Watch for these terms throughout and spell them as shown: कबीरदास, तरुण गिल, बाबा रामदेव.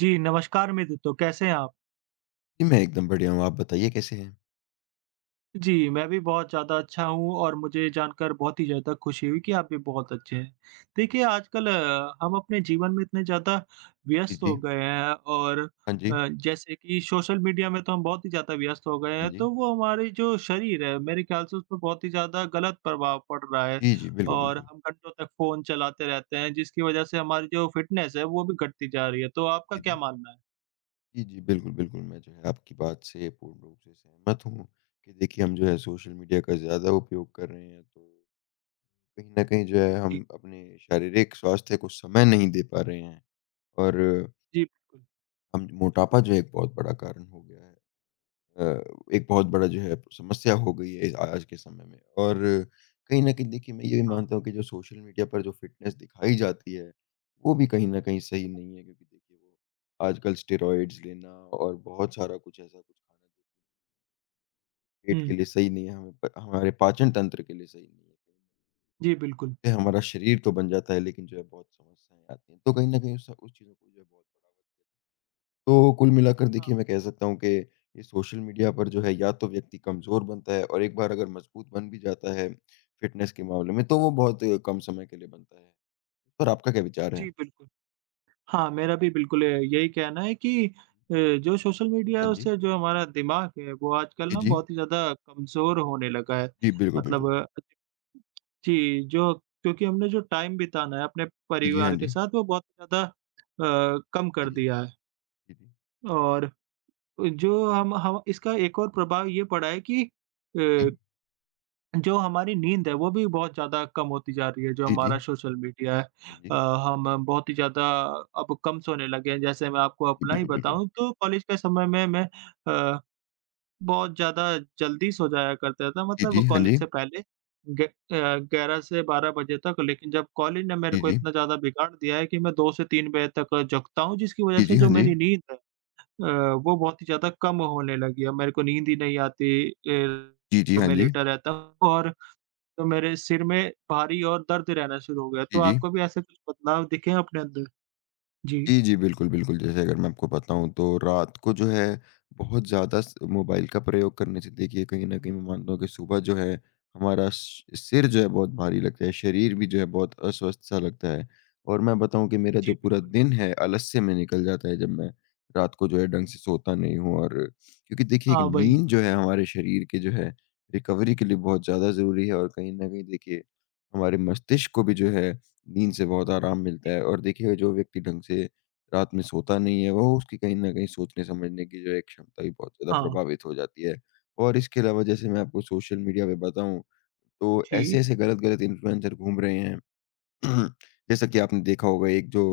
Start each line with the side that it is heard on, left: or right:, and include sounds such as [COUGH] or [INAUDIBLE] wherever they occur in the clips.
right: जी, नमस्कार मित्र तो कैसे हैं आप?
left: जी, मैं एकदम बढ़िया हूँ। आप बताइए कैसे हैं?
right: जी, मैं भी बहुत ज़्यादा अच्छा हूँ और मुझे जानकर बहुत ही ज़्यादा खुशी हुई कि आप भी बहुत अच्छे हैं। देखिए आजकल हम अपने जीवन में इतने ज़्यादा
left: जी,
right: व्यस्त हो
left: जी।
right: गए हैं और
left: हाँ जी,
right: जैसे कि सोशल मीडिया में तो हम बहुत ही ज़्यादा व्यस्त हो गए
left: हाँ
right: हैं,
left: जी।
right: तो वो हमारे जो शरीर है मेरे ख्याल से उस पर बहुत ही ज़्यादा गलत प्रभाव पड़ रहा है
left: जी, जी, बिल्कुल,
right: और
left: बिल्कुल।
right: हम घंटों तक फ़ोन चलाते रहते हैं जिसकी वज़ह से हमारी जो फ़िटनेस है वो भी घटती जा रही है। तो आपका
left: जी,
right: क्या
left: जी।
right: मानना है?
left: जी, जी, बिल्कुल, बिल्कुल। मैं जो है आपकी बात से पूर्ण रूप से सहमत हूँ कि देखिए हम जो है सोशल मीडिया का ज़्यादा उपयोग कर रहे हैं तो कहीं न कहीं जो है हम
right: जी,
left: अपने शारीरिक स्वास्थ्य को समय नहीं दे पा रहे हैं और
right: जी, बिल्कुल।
left: हम मोटापा जो है एक बहुत बड़ा कारण हो गया है। अ, एक बहुत बड़ा जो है समस्या हो गई है आज के समय में। और कहीं न कहीं देखिए मैं ये भी
right: हाँ।
left: मानता हूँ कि जो सोशल मीडिया पर जो फ़िटनेस दिखाई जाती है, वो भी कहीं न कहीं सही नहीं है क्योंकि देखिए वो आजकल स्टेरॉइड्स लेना और बहुत सारा कुछ ऐसा कुछ खाना जो पेट के
right: हुँ।
left: लिए सही नहीं है, हमें प हमारे पाचन तंत्र के लिए सही नहीं है।
right: जी, बिल्कुल।
left: ये हमारा शरीर तो बन जाता है लेकिन जो है बहुत समस्याएँ आती हैं। तो कहीं न कहीं उस चीज़ों को जो है बहुत बढ़ावा तो कुल मिलाकर देखिए
right: हाँ,
left: मैं कह सकता हूँ कि ये सोशल मीडिया पर जो है या तो व्यक्ति कमज़ोर बनता है और एक बार अगर मजबूत बन भी जाता है फिटनेस के मामले में तो वो बहुत कम समय के लिए बनता है। पर आपका क्या विचार है?
right: जी, बिल्कुल। हाँ, मेरा भी बिल्कुल यही कहना है कि जो सोशल मीडिया है
left: हाँ जी।
right: उससे जो हमारा दिमाग है वो आजकल
left: जी,
right: ना
left: जी।
right: बहुत ही ज़्यादा कमज़ोर होने लगा है।
left: जी, बिल्कुल, बिल्कुल।
right: मतलब जी, जो क्योंकि हमने जो टाइम बिताना है अपने
left: जी, जी, हाँ
right: परिवार के
left: जी।
right: साथ वो बहुत ज़्यादा कम
left: जी,
right: कर
left: जी,
right: दिया है
left: जी, जी।
right: और जो हम इसका एक और प्रभाव ये पड़ा है कि अ जो हमारी नींद है, वो भी बहुत ज़्यादा कम होती जा रही है, जो
left: जी, जी, जी।
right: हमारा सोशल मीडिया है
left: हाँ
right: अ,
left: जी।
right: हम बहुत ही ज़्यादा अब कम सोने लगे हैं। जैसे मैं आपको
left: जी, जी,
right: अपना ही
left: बिल्कुल, बिल्कुल।
right: बताऊँ तो कॉलेज के समय में मैं अ, बहुत ज़्यादा जल्दी सो जाया करता था
left: जी, जी,
right: मतलब
left: हाँ
right: कॉलेज
left: जी।
right: से पहले ग 11 से 12 बजे तक लेकिन जब कॉलेज ने मेरे
left: जी,
right: को
left: जी।
right: इतना ज़्यादा बिगाड़ दिया है कि मैं 2 से 3 बजे तक जगता हूँ, जिसकी वज़ह
left: जी, जी,
right: से
left: हाँ
right: जो
left: जी।
right: मेरी नींद है अ, वो बहुत ही ज़्यादा कम होने लगी है। मेरे को नींद ही नहीं आती
left: जी, जी,
right: तो
left: हाँ
right: मैं
left: जी।
right: लेटा रहता हूँ और तो मेरे सिर में भारी और दर्द रहना शुरू हो गया।
left: जी,
right: तो
left: जी।
right: आपको भी ऐसे कुछ बदलाव दिखे हैं अपने अंदर? जी।
left: जी, जी। बिल्कुल, बिल्कुल। जैसे अगर मैं आपको बताऊँ तो रात को जो है बहुत ज़्यादा स मोबाइल का प्रयोग करने से देखिए कहीं न कहीं मैं मानता हूँ कि सुबह जो है हमारा स सिर जो है बहुत भारी लगता है, शरीर भी जो है बहुत अस्वस्थ-सा लगता है। और मैं बताऊँ कि मेरा जो
right: जी,
left: पूरा
right: बिल्कुल।
left: दिन है आलस्य में निकल जाता है जब मैं रात को जो है ढंग से सोता नहीं हूँ और क्योंकि देखिए एक
right: हाँ, वही।
left: नींद जो है हमारे शरीर के जो है रिकवरी के लिए बहुत ज़्यादा ज़रूरी है और कहीं न कहीं देखिए हमारे मस्तिष्क को भी जो है नींद से बहुत आराम मिलता
right: जी,
left: है। और देखिए जो व्यक्ति ढंग से रात में सोता नहीं है, वो उसकी कहीं न कहीं सोचने-समझने की जो है क्षमता भी बहुत ज़्यादा
right: हाँ।
left: प्रभावित हो जाती है। और इसके अलावा जैसे मैं आपको सोशल मीडिया पे बताऊँ, तो
right: जी,
left: ऐसे-ऐसे गलत-गलत इन्फ्लुएंसर घूम रहे हैं। [CLEARS THROAT] जैसा कि आपने देखा होगा एक जो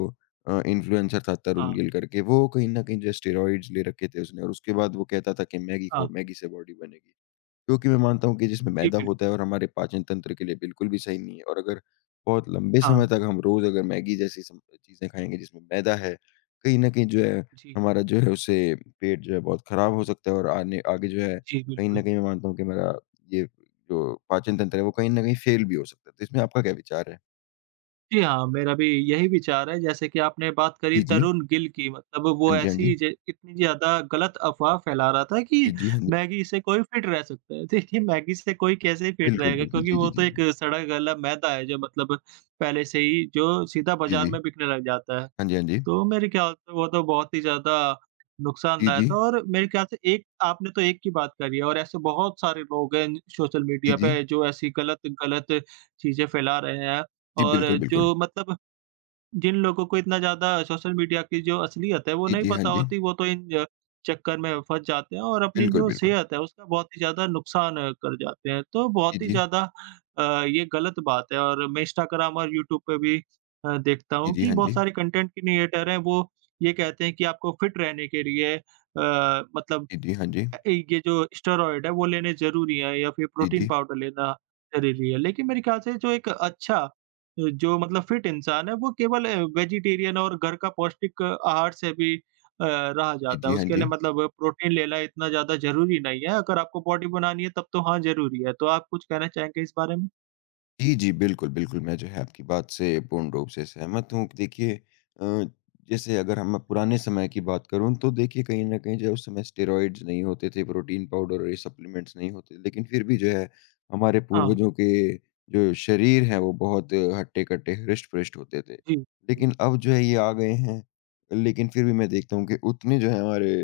left: इन्फ्लुएंसर था तरुण
right: हाँ,
left: गिल करके, वो कहीं न कहीं जो है स्टेरॉइड्स ले रखे थे उसने और उसके बाद वो कहता था कि मैगी खाओ,
right: हाँ।
left: मैगी से बॉडी बनेगी। क्योंकि मैं मानता हूँ कि जिसमें
right: जी,
left: मैदा
right: बिल्कुल।
left: होता है और हमारे पाचन तंत्र के लिए बिल्कुल भी सही नहीं है और अगर बहुत लंबे समय
right: हाँ।
left: तक हम रोज़ अगर मैगी जैसी सम चीज़ें खाएँगे जिसमें मैदा है, कहीं न कहीं जो है
right: जी,
left: हमारा जो है उससे पेट जो है बहुत ख़राब हो सकता है और आने आगे जो है
right: जी,
left: कहीं न
right: बिल्कुल।
left: कहीं मैं मानता हूँ कि मेरा ये जो पाचन तंत्र है वो कहीं न कहीं फ़ेल भी हो सकता है। तो इसमें आपका क्या विचार है?
right: जी हाँ, मेरा भी यही विचार है जैसे कि आपने बात करी
left: जी, जी।
right: तरुण गिल की मतलब वो
left: हाँ जी, हाँ जी।
right: ऐसी ज इतनी ज़्यादा गलत अफ़वाह फैला रहा था
left: जी,
right: कि
left: जी, हाँ जी।
right: मैगी से कोई फिट रह सकता है। देखिए मैगी से कोई कैसे फिट
left: बिल्कुल,
right: रहेगा
left: बिल्कुल।
right: क्योंकि
left: जी, जी,
right: वो तो
left: जी।
right: एक सड़ा गला मैदा है जो मतलब पहले से ही जो सीधा
left: जी,
right: बाज़ार
left: जी।
right: में बिकने लग जाता है।
left: हाँ जी, हाँ जी।
right: तो मेरे ख्याल से वो तो बहुत ही ज़्यादा
left: जी,
right: नुकसानदायक
left: जी।
right: था और मेरे ख्याल से एक आपने तो एक की बात करी है और ऐसे बहुत सारे लोग हैं सोशल
left: जी,
right: मीडिया
left: जी।
right: पे जो ऐसी गलत-गलत चीज़ें फैला रहे हैं
left: जी,
right: और
left: बिल्कुल, बिल्कुल।
right: जो मतलब जिन लोगों को इतना ज़्यादा सोशल मीडिया की जो असलियत है, वो
left: जी,
right: नहीं
left: जी, हाँ
right: पता
left: जी।
right: होती, वो तो इन ज चक्कर में फँस जाते हैं और अपनी
left: बिल्कुल,
right: जो
left: बिल्कुल।
right: सेहत है, उसका बहुत ही ज़्यादा नुकसान कर जाते हैं। तो
left: जी,
right: बहुत ही
left: जी।
right: ज़्यादा अ, ये गलत बात है और मैं इंस्टाग्राम और यूट्यूब पे भी देखता
left: जी,
right: हूँ
left: जी,
right: कि
left: हाँ
right: बहुत
left: जी।
right: सारे कंटेंट क्रिएटर हैं, वो ये कहते हैं कि आपको फिट रहने के लिए मतलब
left: जी, जी, हाँ जी।
right: ये जो स्टेरॉइड है वो लेने ज़रूरी है या फिर
left: जी,
right: प्रोटीन
left: जी।
right: पाउडर लेना ज़रूरी है। लेकिन मेरे ख़्याल से जो एक अच्छा जो मतलब फिट इंसान है वो केवल वेजिटेरियन और घर का पौष्टिक आहार से भी रहा
left: जी,
right: जाता
left: जी,
right: है।
left: हाँ
right: उसके लिए
left: जी।
right: मतलब प्रोटीन लेना इतना ज़्यादा ज़रूरी नहीं है। अगर आपको बॉडी बनानी है तब तो हाँ, ज़रूरी है। तो आप कुछ कहना चाहेंगे इस बारे में?
left: जी, जी, बिल्कुल, बिल्कुल, मैं जो है आपकी बात से पूर्ण रूप से सहमत हूँ कि देखिए अ, जैसे अगर हम पुराने समय की बात करूँ तो देखिए कहीं न कहीं जो है उस समय स्टेरॉइड्स नहीं होते थे, प्रोटीन पाउडर और ये सप्लीमेंट्स नहीं होते, लेकिन फिर भी जो है हमारे
right: हाँ,
left: पूर्वजों के जो शरीर हैं वो बहुत हट्टे-कट्टे, हृष्ट-पुष्ट होते थे।
right: जी।
left: लेकिन अब जो है ये आ गए हैं, लेकिन फिर भी मैं देखता हूँ कि उतने जो है हमारे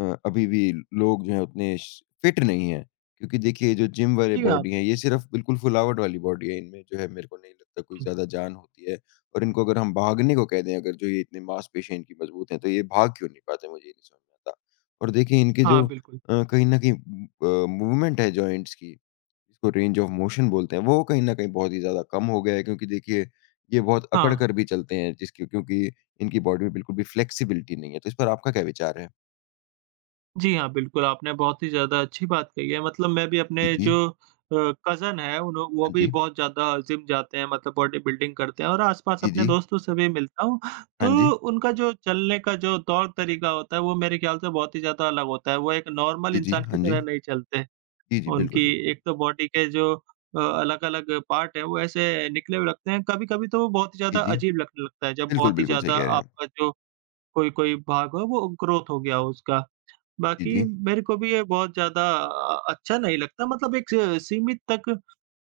left: अभी भी लोग जो हैं उतने श फिट नहीं हैं। क्योंकि देखिए, ये जो जिम वाले
right: जी, हाँ।
left: बॉडी हैं, ये सिर्फ़ बिल्कुल फुलावट वाली बॉडी है। इनमें जो है मेरे को नहीं लगता कोई
right: हुँ।
left: ज़्यादा जान होती है और इनको अगर हम भागने को कह दें अगर जो ये इतने मांसपेशियाँ इनकी मज़बूत हैं, तो ये भाग क्यों नहीं पाते, मुझे ये नहीं समझ में आता। और देखिए इनके
right: हाँ,
left: जो
right: बिल्कुल।
left: कहीं न कहीं मूवमेंट है जॉइंट्स की, जिसको रेंज ऑफ मोशन बोलते हैं, वो कहीं न कहीं बहुत ही ज़्यादा कम हो गया है क्योंकि देखिए, ये बहुत अकड़
right: हाँ।
left: कर भी चलते हैं जिसकी क्योंकि इनकी बॉडी में बिल्कुल भी फ्लेक्सिबिलिटी नहीं है। तो इस पर आपका क्या विचार है?
right: जी हाँ, बिल्कुल, आपने बहुत ही ज़्यादा अच्छी बात कही है। मतलब मैं भी अपने
left: जी, जी।
right: जो अ, कज़न है उन्हों वो
left: हाँ
right: भी
left: जी।
right: बहुत ज़्यादा जिम जाते हैं मतलब बॉडी बिल्डिंग करते हैं और आस-पास
left: जी,
right: अपने
left: जी।
right: दोस्तों से भी मिलता हूँ,
left: हाँ
right: तो
left: जी।
right: उनका जो चलने का जो तौर-तरीका होता है वो मेरे ख़्याल से बहुत ही ज़्यादा अलग होता है। वो एक नॉर्मल
left: जी, जी।
right: इंसान की
left: हाँ जी।
right: तरह नहीं चलते।
left: जी, जी। बिल्कुल,
right: उनकी
left: बिल्कुल।
right: एक तो बॉडी के जो अलग-अलग पार्ट हैं वो ऐसे निकले हुए लगते हैं, कभी-कभी तो वो बहुत ही
left: जी,
right: ज़्यादा
left: जी।
right: अजीब लगने लगता है जब
left: बिल्कुल,
right: बहुत ही
left: बिल्कुल सही
right: ज़्यादा
left: कह रहे हैं आप।
right: आपका जो कोई-कोई भाग हो वो ग्रोथ हो गया हो उसका।
left: जी,
right: बाकी
left: जी।
right: मेरे को भी ये बहुत ज़्यादा अच्छा नहीं लगता मतलब एक स सीमित तक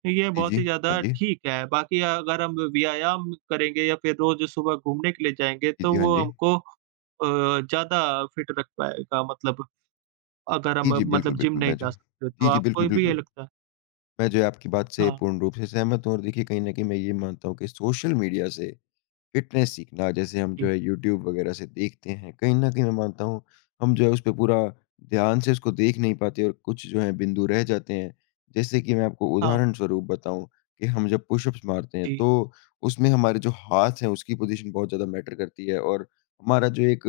right: ये
left: जी,
right: बहुत
left: जी।
right: ही
left: हाँ
right: ज़्यादा
left: जी।
right: ठीक है। बाकी अगर हम व्यायाम करेंगे या फिर रोज़ सुबह घूमने के लिए जाएँगे
left: जी,
right: तो
left: जी। हाँ
right: वो
left: जी।
right: हमको ज़्यादा फिट रख पाएगा मतलब अगर
left: जी,
right: हम
left: जी। बिल्कुल,
right: मतलब जिम
left: बिल्कुल।
right: नहीं
left: मैं जो
right: जा सकते
left: जी,
right: तो
left: जी। बिल्कुल,
right: आपको भी ये
left: बिल्कुल।
right: लगता है?
left: मैं जो है आपकी बात से
right: हाँ,
left: पूर्ण रूप से सहमत हूँ और देखिए कहीं न कहीं मैं ये मानता हूँ कि सोशल मीडिया से फिटनेस सीखना जैसे हम जो
right: जी।
left: है यूट्यूब वगैरह से देखते हैं, कहीं न कहीं मैं मानता हूँ, हम जो है उस पे पूरा ध्यान से उसको देख नहीं पाते और कुछ जो हैं बिंदु रह जाते हैं। जैसे कि मैं आपको
right: हाँ,
left: उदाहरण स्वरूप बताऊँ कि हम जब पुशअप्स मारते हैं
right: जी।
left: तो उसमें हमारे जो हाथ हैं उसकी पोज़ीशन बहुत ज़्यादा मैटर करती है और हमारा जो एक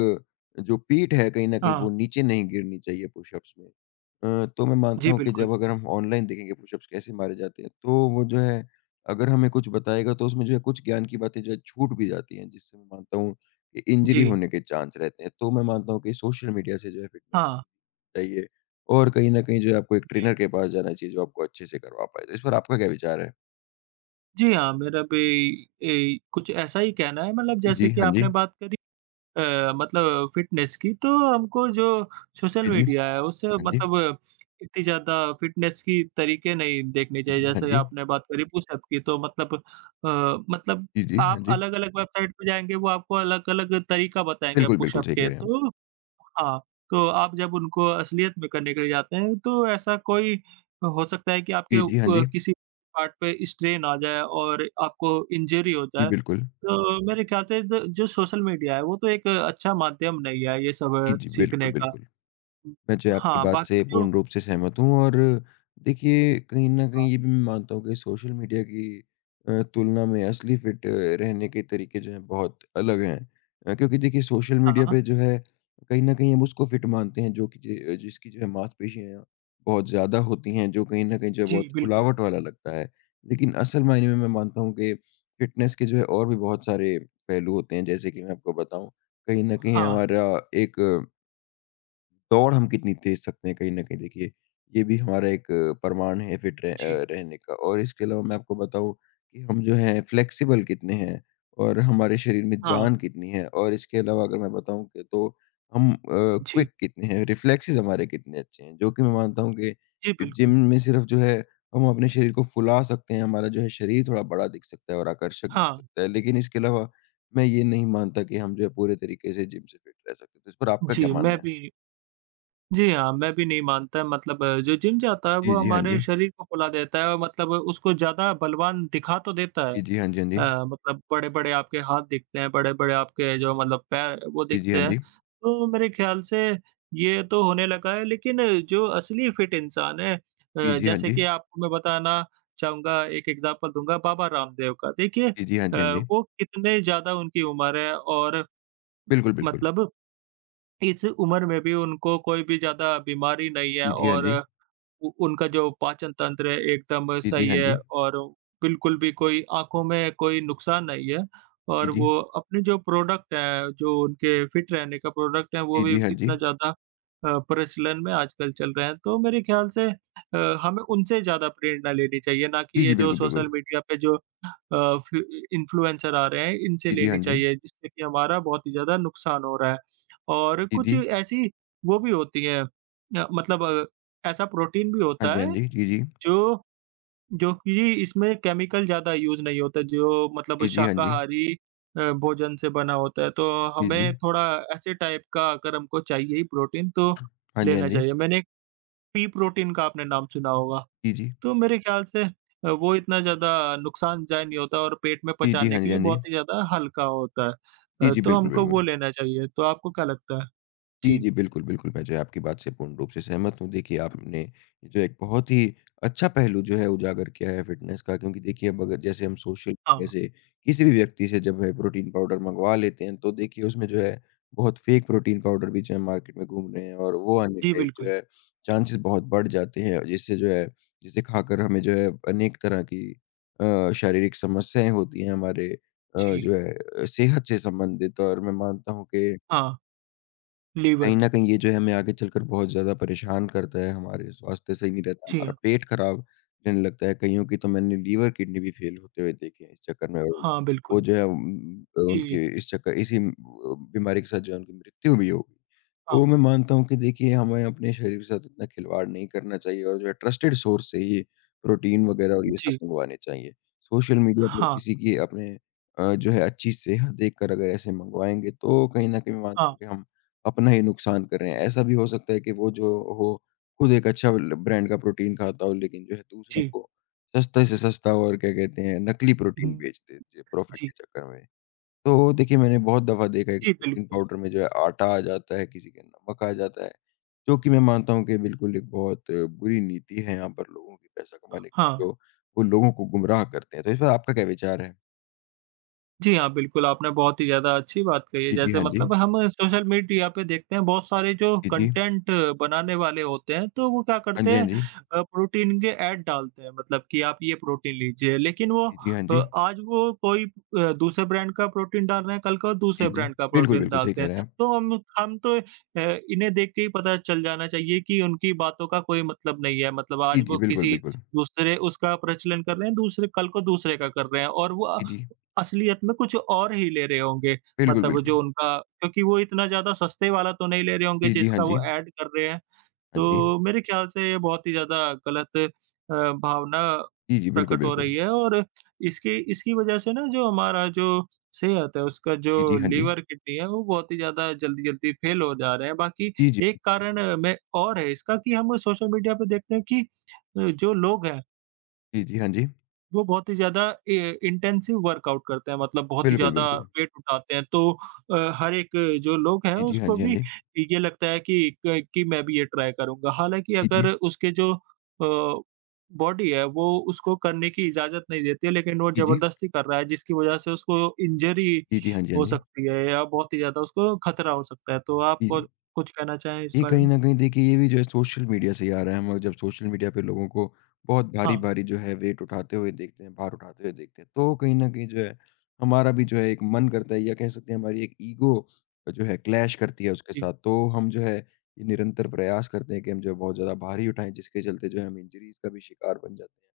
left: जो पीठ है कहीं न कहीं
right: हाँ,
left: वो नीचे नहीं गिरनी चाहिए पुशअप्स में। तो मैं मानता
right: जी
left: हूँ कि
right: बिल्कुल।
left: जब अगर हम ऑनलाइन देखेंगे पुशअप्स कैसे मारे जाते हैं, तो वो जो है अगर हमें कुछ बताएगा तो उसमें जो है कुछ ज्ञान की बातें जो है छूट भी जाती हैं, जिससे मैं मानता हूँ कि इंजरी
right: जी,
left: होने के चांस रहते हैं। तो मैं मानता हूँ कि सोशल मीडिया से जो है फिटनेस
right: हाँ,
left: चाहिए और कहीं न कहीं जो है आपको एक
right: जी।
left: ट्रेनर के पास जाना चाहिए जो आपको अच्छे से करवा पाए। तो इस पर आपका क्या विचार है?
right: जी हाँ, मेरा भी कुछ ऐसा ही कहना है मतलब
left: जी,
right: जैसे
left: जी,
right: कि
left: हाँ जी।
right: आपने बात करी मतलब फ़िटनेस की, तो हमको जो सोशल
left: जी, जी,
right: मीडिया है उससे
left: हाँ जी।
right: मतलब इतनी ज़्यादा फ़िटनेस की तरीके नहीं देखने
left: जी,
right: चाहिए।
left: जी, हाँ
right: जैसे
left: जी।
right: आपने बात करी पुशअप की तो मतलब मतलब
left: जी, जी, हाँ
right: आप
left: जी।
right: अलग-अलग वेबसाइट पे जाएँगे वो आपको अलग-अलग तरीका बताएँगे
left: बिल्कुल, बिल्कुल
right: पुशअप
left: सही कह
right: के
left: रहे हैं आप।
right: तो हाँ, तो आप जब उनको असलियत में करने के लिए जाते हैं तो ऐसा कोई हो सकता है कि आपके
left: जी, जी, हाँ जी।
right: किसी पार्ट पे स्ट्रेन आ जाए और आपको इंजरी हो
left: जी,
right: जाए।
left: बिल्कुल।
right: तो मेरे ख्याल से द जो सोशल मीडिया है, वो तो एक अच्छा माध्यम नहीं है ये
left: जी,
right: सब
left: जी, बिल्कुल,
right: सीखने का।
left: बिल्कुल।
right: हुँ,
left: मैं जो है आपकी
right: हाँ,
left: बात
right: बाकी
left: से
right: जो
left: पूर्ण रूप से सहमत हूँ और देखिए कहीं न
right: हाँ,
left: कहीं ये भी मैं मानता हूँ कि सोशल मीडिया की तुलना में असली फ़िट रहने के तरीके जो हैं बहुत अलग हैं। क्योंकि देखिए सोशल मीडिया
right: हाँ।
left: पे जो है कहीं न कहीं हम उसको फ़िट मानते हैं जो कि जे जिसकी जो है मांसपेशियाँ बहुत ज़्यादा होती हैं, जो कहीं न कहीं जो है
right: जी,
left: बहुत
right: बिल्कुल।
left: फुलावट वाला लगता है। लेकिन असल मायने में मैं मानता हूँ कि फ़िटनेस के जो है और भी बहुत सारे पहलू होते हैं। जैसे कि मैं आपको बताऊँ, कहीं न कहीं
right: हाँ,
left: हमारा एक दौड़ हम कितनी तेज सकते हैं कहीं न कहीं देखिए, ये भी हमारा एक प्रमाण है
right: जी।
left: रहने का और इसके अलावा मैं आपको बताऊँ कि हम जो हैं फ्लेक्सिबल कितने हैं और हमारे शरीर में
right: हाँ,
left: जान कितनी है और इसके अलावा अगर मैं बताऊँ कि तो हम
right: जी।
left: क्विक कितने हैं, रिफ्लेक्सेस हमारे कितने अच्छे हैं, जो कि मैं मानता हूँ कि
right: जी,
left: जिम
right: बिल्कुल।
left: में सिर्फ़ जो है हम अपने शरीर को फुला सकते हैं, हमारा जो है शरीर थोड़ा बड़ा दिख सकता है और आकर्षक दिख
right: हाँ,
left: सकता है, लेकिन इसके अलावा मैं ये नहीं मानता कि हम जो है पूरे तरीके से जिम से फिट रह सकते हैं, तो इस पर आपका क्या
right: जी,
left: मानना
right: मैं
left: है?
right: भी जी हाँ, मैं भी नहीं मानता मतलब जो जिम जाता है
left: जी,
right: वो
left: जी, हाँ
right: हमारे
left: जी।
right: शरीर को फुला देता है और मतलब उसको ज़्यादा बलवान दिखा तो देता है।
left: जी, जी, हाँ जी, हाँ जी।
right: मतलब बड़े-बड़े आपके हाथ दिखते हैं, बड़े-बड़े आपके जो मतलब पैर वो
left: जी, जी,
right: दिखते
left: हाँ
right: हैं।
left: जी।
right: तो मेरे ख्याल से ये तो होने लगा है लेकिन जो असली फिट इंसान है
left: जी, जी, हाँ
right: जैसे
left: जी।
right: कि आपको मैं बताना चाहूँगा एक एग्ज़ाम्पल दूँगा बाबा रामदेव का। देखिए
left: जी, जी, हाँ जी, हाँ जी।
right: वो कितने ज़्यादा उनकी उम्र है और
left: बिल्कुल, बिल्कुल।
right: मतलब इस उम्र में भी उनको कोई भी ज़्यादा बीमारी नहीं है
left: जी, जी, हाँ
right: और
left: जी।
right: उ उनका जो पाचन तंत्र है एकदम
left: जी, जी,
right: सही
left: हाँ
right: है
left: जी।
right: और बिल्कुल भी कोई आँखों में कोई नुकसान नहीं है
left: जी,
right: और
left: जी।
right: वो अपने जो प्रोडक्ट है, जो उनके फिट रहने का प्रोडक्ट है, वो
left: जी,
right: भी
left: जी, हाँ जी।
right: इतना ज़्यादा प्रचलन में आजकल चल रहे हैं। तो मेरे ख्याल से हमें उनसे ज़्यादा प्रेरणा लेनी चाहिए, ना
left: जी,
right: कि
left: जी,
right: ये जो
left: बिल्कुल, बिल्कुल।
right: सोशल मीडिया पे जो अ, फ़ि इन्फ्लुएंसर आ रहे हैं, इनसे
left: जी, जी, हाँ
right: लेनी
left: जी।
right: चाहिए, जिससे कि हमारा बहुत ही ज़्यादा नुकसान हो रहा है। और
left: जी,
right: कुछ
left: जी।
right: ऐसी वो भी होती हैं मतलब ऐसा प्रोटीन भी
left: हाँ
right: होता
left: जी, हाँ
right: है
left: जी। जी, जी।
right: जो जो कि इसमें केमिकल ज़्यादा यूज़ नहीं होता जो मतलब
left: जी, जी, हाँ जी।
right: शाकाहारी भोजन से बना होता है। तो
left: जी, जी।
right: हमें थोड़ा ऐसे टाइप का अगर हमको चाहिए ही प्रोटीन तो
left: हाँ जी, हाँ
right: लेना
left: जी।
right: चाहिए। मैंने एक पी प्रोटीन का आपने नाम सुना होगा।
left: जी, जी।
right: तो मेरे ख्याल से वो इतना ज़्यादा नुकसानदायक नहीं होता और पेट में
left: जी, जी,
right: पचाने
left: हाँ
right: के
left: जी,
right: लिए
left: हाँ जी।
right: बहुत ही ज़्यादा हल्का होता है।
left: जी, जी,
right: तो हुँ।
left: बिल्कुल,
right: हमको वो
left: बिल्कुल।
right: लेना चाहिए। तो आपको क्या लगता है?
left: जी,
right: जी,
left: जी। बिल्कुल, बिल्कुल, मैं जो है आपकी बात से पूर्ण रूप से सहमत हूँ। देखिए, आपने जो एक बहुत ही अच्छा पहलू जो है उजागर किया है फ़िटनेस का क्योंकि देखिए अब अगर जैसे हम सोशल मीडिया
right: हाँ।
left: से किसी भी व्यक्ति से जब है प्रोटीन पाउडर मँगवा लेते हैं, तो देखिए उसमें जो है बहुत फ़ेक प्रोटीन पाउडर भी जो है मार्केट में घूम रहे हैं और वो आने
right: जी,
left: का एक जो
right: बिल्कुल।
left: है चांसेस बहुत बढ़ जाते हैं। जिससे जो है जिसे खाकर हमें जो है अनेक तरह की शारीरिक समस्याएँ होती हैं हमारे
right: जी,
left: जो है सेहत से संबंधित और मैं मानता हूँ कि
right: हाँ।
left: कहीं
right: लीवर।
left: न कहीं ये जो है हमें आगे चलकर बहुत ज़्यादा परेशान करता है, हमारे स्वास्थ्य सही नहीं रहता,
right: जी
left: हमारा
right: हाँ।
left: पेट खराब रहने लगता है, कइयों की तो मैंने लीवर, किडनी भी फेल होते हुए देखे हैं इस चक्कर में और
right: हाँ,
left: वो
right: बिल्कुल।
left: जो है
right: जी,
left: उनके इस चक्कर इसी बीमारी के साथ जो है उनकी मृत्यु भी हो गई।
right: हाँ,
left: तो मैं मानता हूँ कि देखिए हमें अपने शरीर के साथ इतना खिलवाड़ नहीं करना चाहिए और जो है ट्रस्टेड सोर्स से ही प्रोटीन वगैरह और ये सब
right: जी,
left: मँगवाने चाहिए। सोशल मीडिया पर
right: हाँ,
left: किसी की अपने जो है अच्छी सेहत देखकर अगर ऐसे मँगवाएँगे तो कहीं न कहीं मैं मानता
right: हाँ,
left: हूँ कि हम अपना ही नुकसान कर रहे हैं। ऐसा भी हो सकता है कि वो जो हो, खुद एक अच्छा ल ब्रांड का प्रोटीन खाता हो लेकिन जो है दूसरों
right: जी।
left: को सस्ते से सस्ता और क्या कहते हैं, नकली प्रोटीन बेच देते प्रॉफ़िट के
right: जी,
left: चक्कर में। तो देखिए मैंने बहुत दफ़ा देखा है कि
right: जी,
left: प्रोटीन
right: बिल्कुल,
left: पाउडर में जो है आटा आ जाता है, किसी के नमक आ जाता है, जो कि मैं मानता हूँ कि बिल्कुल एक बहुत बुरी नीति है यहाँ पर लोगों की पैसा कमाने की,
right: हाँ।
left: जो वो लोगों को गुमराह करते हैं। तो इस पर आपका क्या विचार है?
right: जी हाँ, बिल्कुल, आपने बहुत ही ज़्यादा अच्छी बात कही है।
left: जी, जी।
right: जैसे
left: हाँ जी।
right: मतलब हम सोशल मीडिया पे देखते हैं बहुत सारे जो
left: जी, जी।
right: कंटेंट बनाने वाले होते हैं, तो वो क्या
left: हाँ जी,
right: करते
left: हाँ
right: हैं
left: जी।
right: प्रोटीन के ऐड डालते हैं मतलब कि आप ये प्रोटीन लीजिए, लेकिन वो
left: जी, जी। हाँ जी।
right: आज वो कोई दूसरे ब्रांड का प्रोटीन डाल रहे हैं, कल को
left: जी,
right: दूसरे
left: जी।
right: ब्रांड का
left: बिल्कुल,
right: प्रोटीन
left: बिल्कुल सही
right: डालते
left: कह
right: हैं।
left: रहे हैं आप।
right: तो हम तो इन्हें देख के ही पता चल जाना चाहिए कि उनकी बातों का कोई मतलब नहीं है। मतलब
left: जी,
right: आज
left: जी,
right: वो
left: बिल्कुल,
right: किसी
left: बिल्कुल।
right: दूसरे उसका प्रचलन कर रहे हैं, दूसरे कल को दूसरे का कर रहे हैं और वो
left: जी, जी।
right: असलियत में कुछ और ही ले रहे होंगे,
left: बिल्कुल,
right: मतलब
left: बिल्कुल।
right: जो उनका क्योंकि वो इतना ज़्यादा सस्ते वाला तो नहीं ले रहे होंगे
left: जी, जी, हाँ
right: जिसका
left: जी।
right: वो ऐड कर रहे हैं।
left: हाँ जी।
right: तो मेरे ख्याल से ये बहुत ही ज़्यादा गलत भावना
left: जी, जी, बिल्कुल,
right: प्रकट हो
left: बिल्कुल।
right: रही है और इसकी इसकी वज़ह से ना जो हमारा जो सेहत है, उसका जो
left: जी, जी, हाँ जी।
right: लीवर, किडनी है वो बहुत ही ज़्यादा जल्दी-जल्दी फेल हो जा रहे हैं। बाकी
left: जी, जी।
right: एक कारण मैं और है इसका कि हम सोशल मीडिया पे देखते हैं कि जो लोग हैं
left: जी, जी, हाँ जी।
right: वो बहुत ही ज़्यादा इ इंटेंसिव वर्कआउट करते हैं मतलब बहुत ही
left: बिल्कुल,
right: ज़्यादा
left: बिल्कुल।
right: वेट उठाते हैं तो हर एक जो लोग हैं
left: जी, जी, हाँ
right: उसको
left: जी, हाँ
right: भी
left: जी।
right: ये लगता है कि क कि मैं भी ये ट्राई करूँगा। हालाँकि
left: जी, जी।
right: अगर उसके जो बॉडी है वो उसको करने की इजाज़त नहीं देती है लेकिन वो
left: जी, जी।
right: ज़बरदस्ती कर रहा है जिसकी वज़ह से उसको इंजरी
left: जी, जी, हाँ जी, हाँ
right: हो
left: जी।
right: सकती है या बहुत ही ज़्यादा उसको खतरा हो सकता है। तो आप
left: जी,
right: को
left: जी।
right: कुछ कहना चाहें इस
left: ये
right: बारे
left: कहीं
right: में?
left: न कहीं देखिए ये भी जो है सोशल मीडिया से ही आ रहा है। हम जब सोशल मीडिया पे लोगों को बहुत
right: हाँ,
left: भारी-भारी जो है वेट उठाते हुए देखते हैं, भार उठाते हुए देखते हैं, तो कहीं न कहीं जो है हमारा भी जो है एक मन करता है या कह सकते हैं हमारी एक ईगो जो है क्लैश करती है उसके
right: जी।
left: साथ। तो हम जो है ये निरंतर प्रयास करते हैं कि हम जो है बहुत ज़्यादा भारी उठाएँ जिसके चलते जो है हम इंजरीज़ का भी शिकार बन जाते हैं।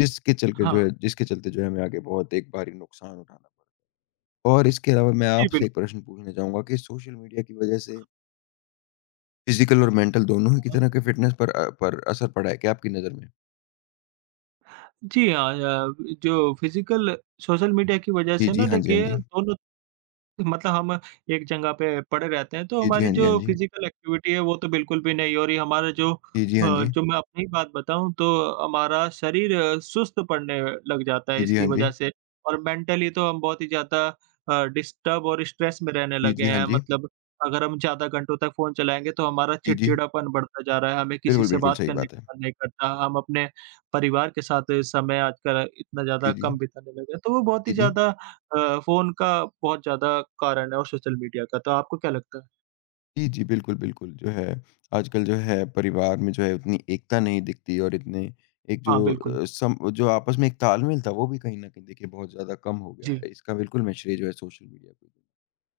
right: हाँ,
left: जिसके चलते जो है हमें आगे बहुत एक भारी नुकसान उठाना पड़ा। और इसके अलावा मैं
right: जी
left: आपसे एक
right: बिल्कुल।
left: प्रश्न पूछना चाहूँगा कि सोशल मीडिया की वज़ह से फिज़िकल और मेंटल दोनों ही की तरह के फ़िटनेस पर पर असर पड़ा है क्या आपकी नज़र में?
right: जी हाँ, जो फिज़िकल सोशल मीडिया की वजह
left: जी,
right: से
left: जी।
right: ना
left: हाँ जी, हाँ
right: देखिए
left: जी।
right: दोनों मतलब हम एक जगह पे पड़े रहते हैं, तो
left: जी, जी।
right: हमारी
left: हाँ जी, हाँ
right: जो
left: जी।
right: फिज़िकल एक्टिविटी है वो तो बिल्कुल भी नहीं हो रही। हमारा जो
left: जी, जी। हाँ जी।
right: जो मैं अपनी बात बताऊँ तो हमारा शरीर सुस्त पड़ने लग जाता है
left: जी, जी।
right: इसकी
left: हाँ जी।
right: वज़ह से और मेंटली तो हम बहुत ही ज़्यादा डिस्टर्ब और स्ट्रेस में रहने
left: जी,
right: लगे
left: जी। हाँ
right: हैं।
left: जी।
right: मतलब अगर हम ज़्यादा घंटों तक फ़ोन चलाएँगे तो हमारा
left: जी, जी।
right: चिड़चिड़ापन बढ़ता जा रहा है, हमें किसी
left: बिल्कुल,
right: से
left: बिल्कुल
right: बात
left: सही
right: करने
left: बात
right: का
left: है।
right: मन नहीं करता, हम अपने परिवार के साथ समय आजकल इतना
left: जी,
right: ज़्यादा
left: जी।
right: कम बिताने लगे हैं। तो वो बहुत
left: जी,
right: ही
left: जी।
right: ज़्यादा फ़ोन का बहुत ज़्यादा कारण है और सोशल मीडिया का, तो आपको क्या लगता है?
left: जी, जी। बिल्कुल, बिल्कुल जो है आजकल जो है परिवार में जो है उतनी एकता नहीं दिखती और इतने एक जो
right: हाँ, बिल्कुल।
left: अ, सम जो आपस में एक तालमेल था वो भी कहीं न कहीं देखिए बहुत ज़्यादा कम हो गया
right: जी।
left: है। इसका बिल्कुल मैं श्रेय जो है सोशल मीडिया को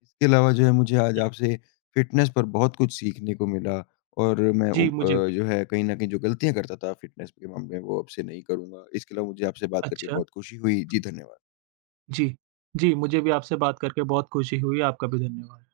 left: इसके अलावा जो है मुझे आज
right: हुँ,
left: आपसे फ़िटनेस पर बहुत कुछ सीखने को मिला और मैं
right: जी, मुझे भी।
left: जो है कहीं न कहीं जो गलतियाँ करता था फ़िटनेस के मामले में वो अब से नहीं करूँगा। इसके अलावा मुझे आपसे बात करके
right: अच्छा।
left: बहुत खुशी हुई। जी, धन्यवाद।
right: जी। जी, मुझे भी आपसे बात करके बहुत खुशी हुई। आपका भी धन्यवाद।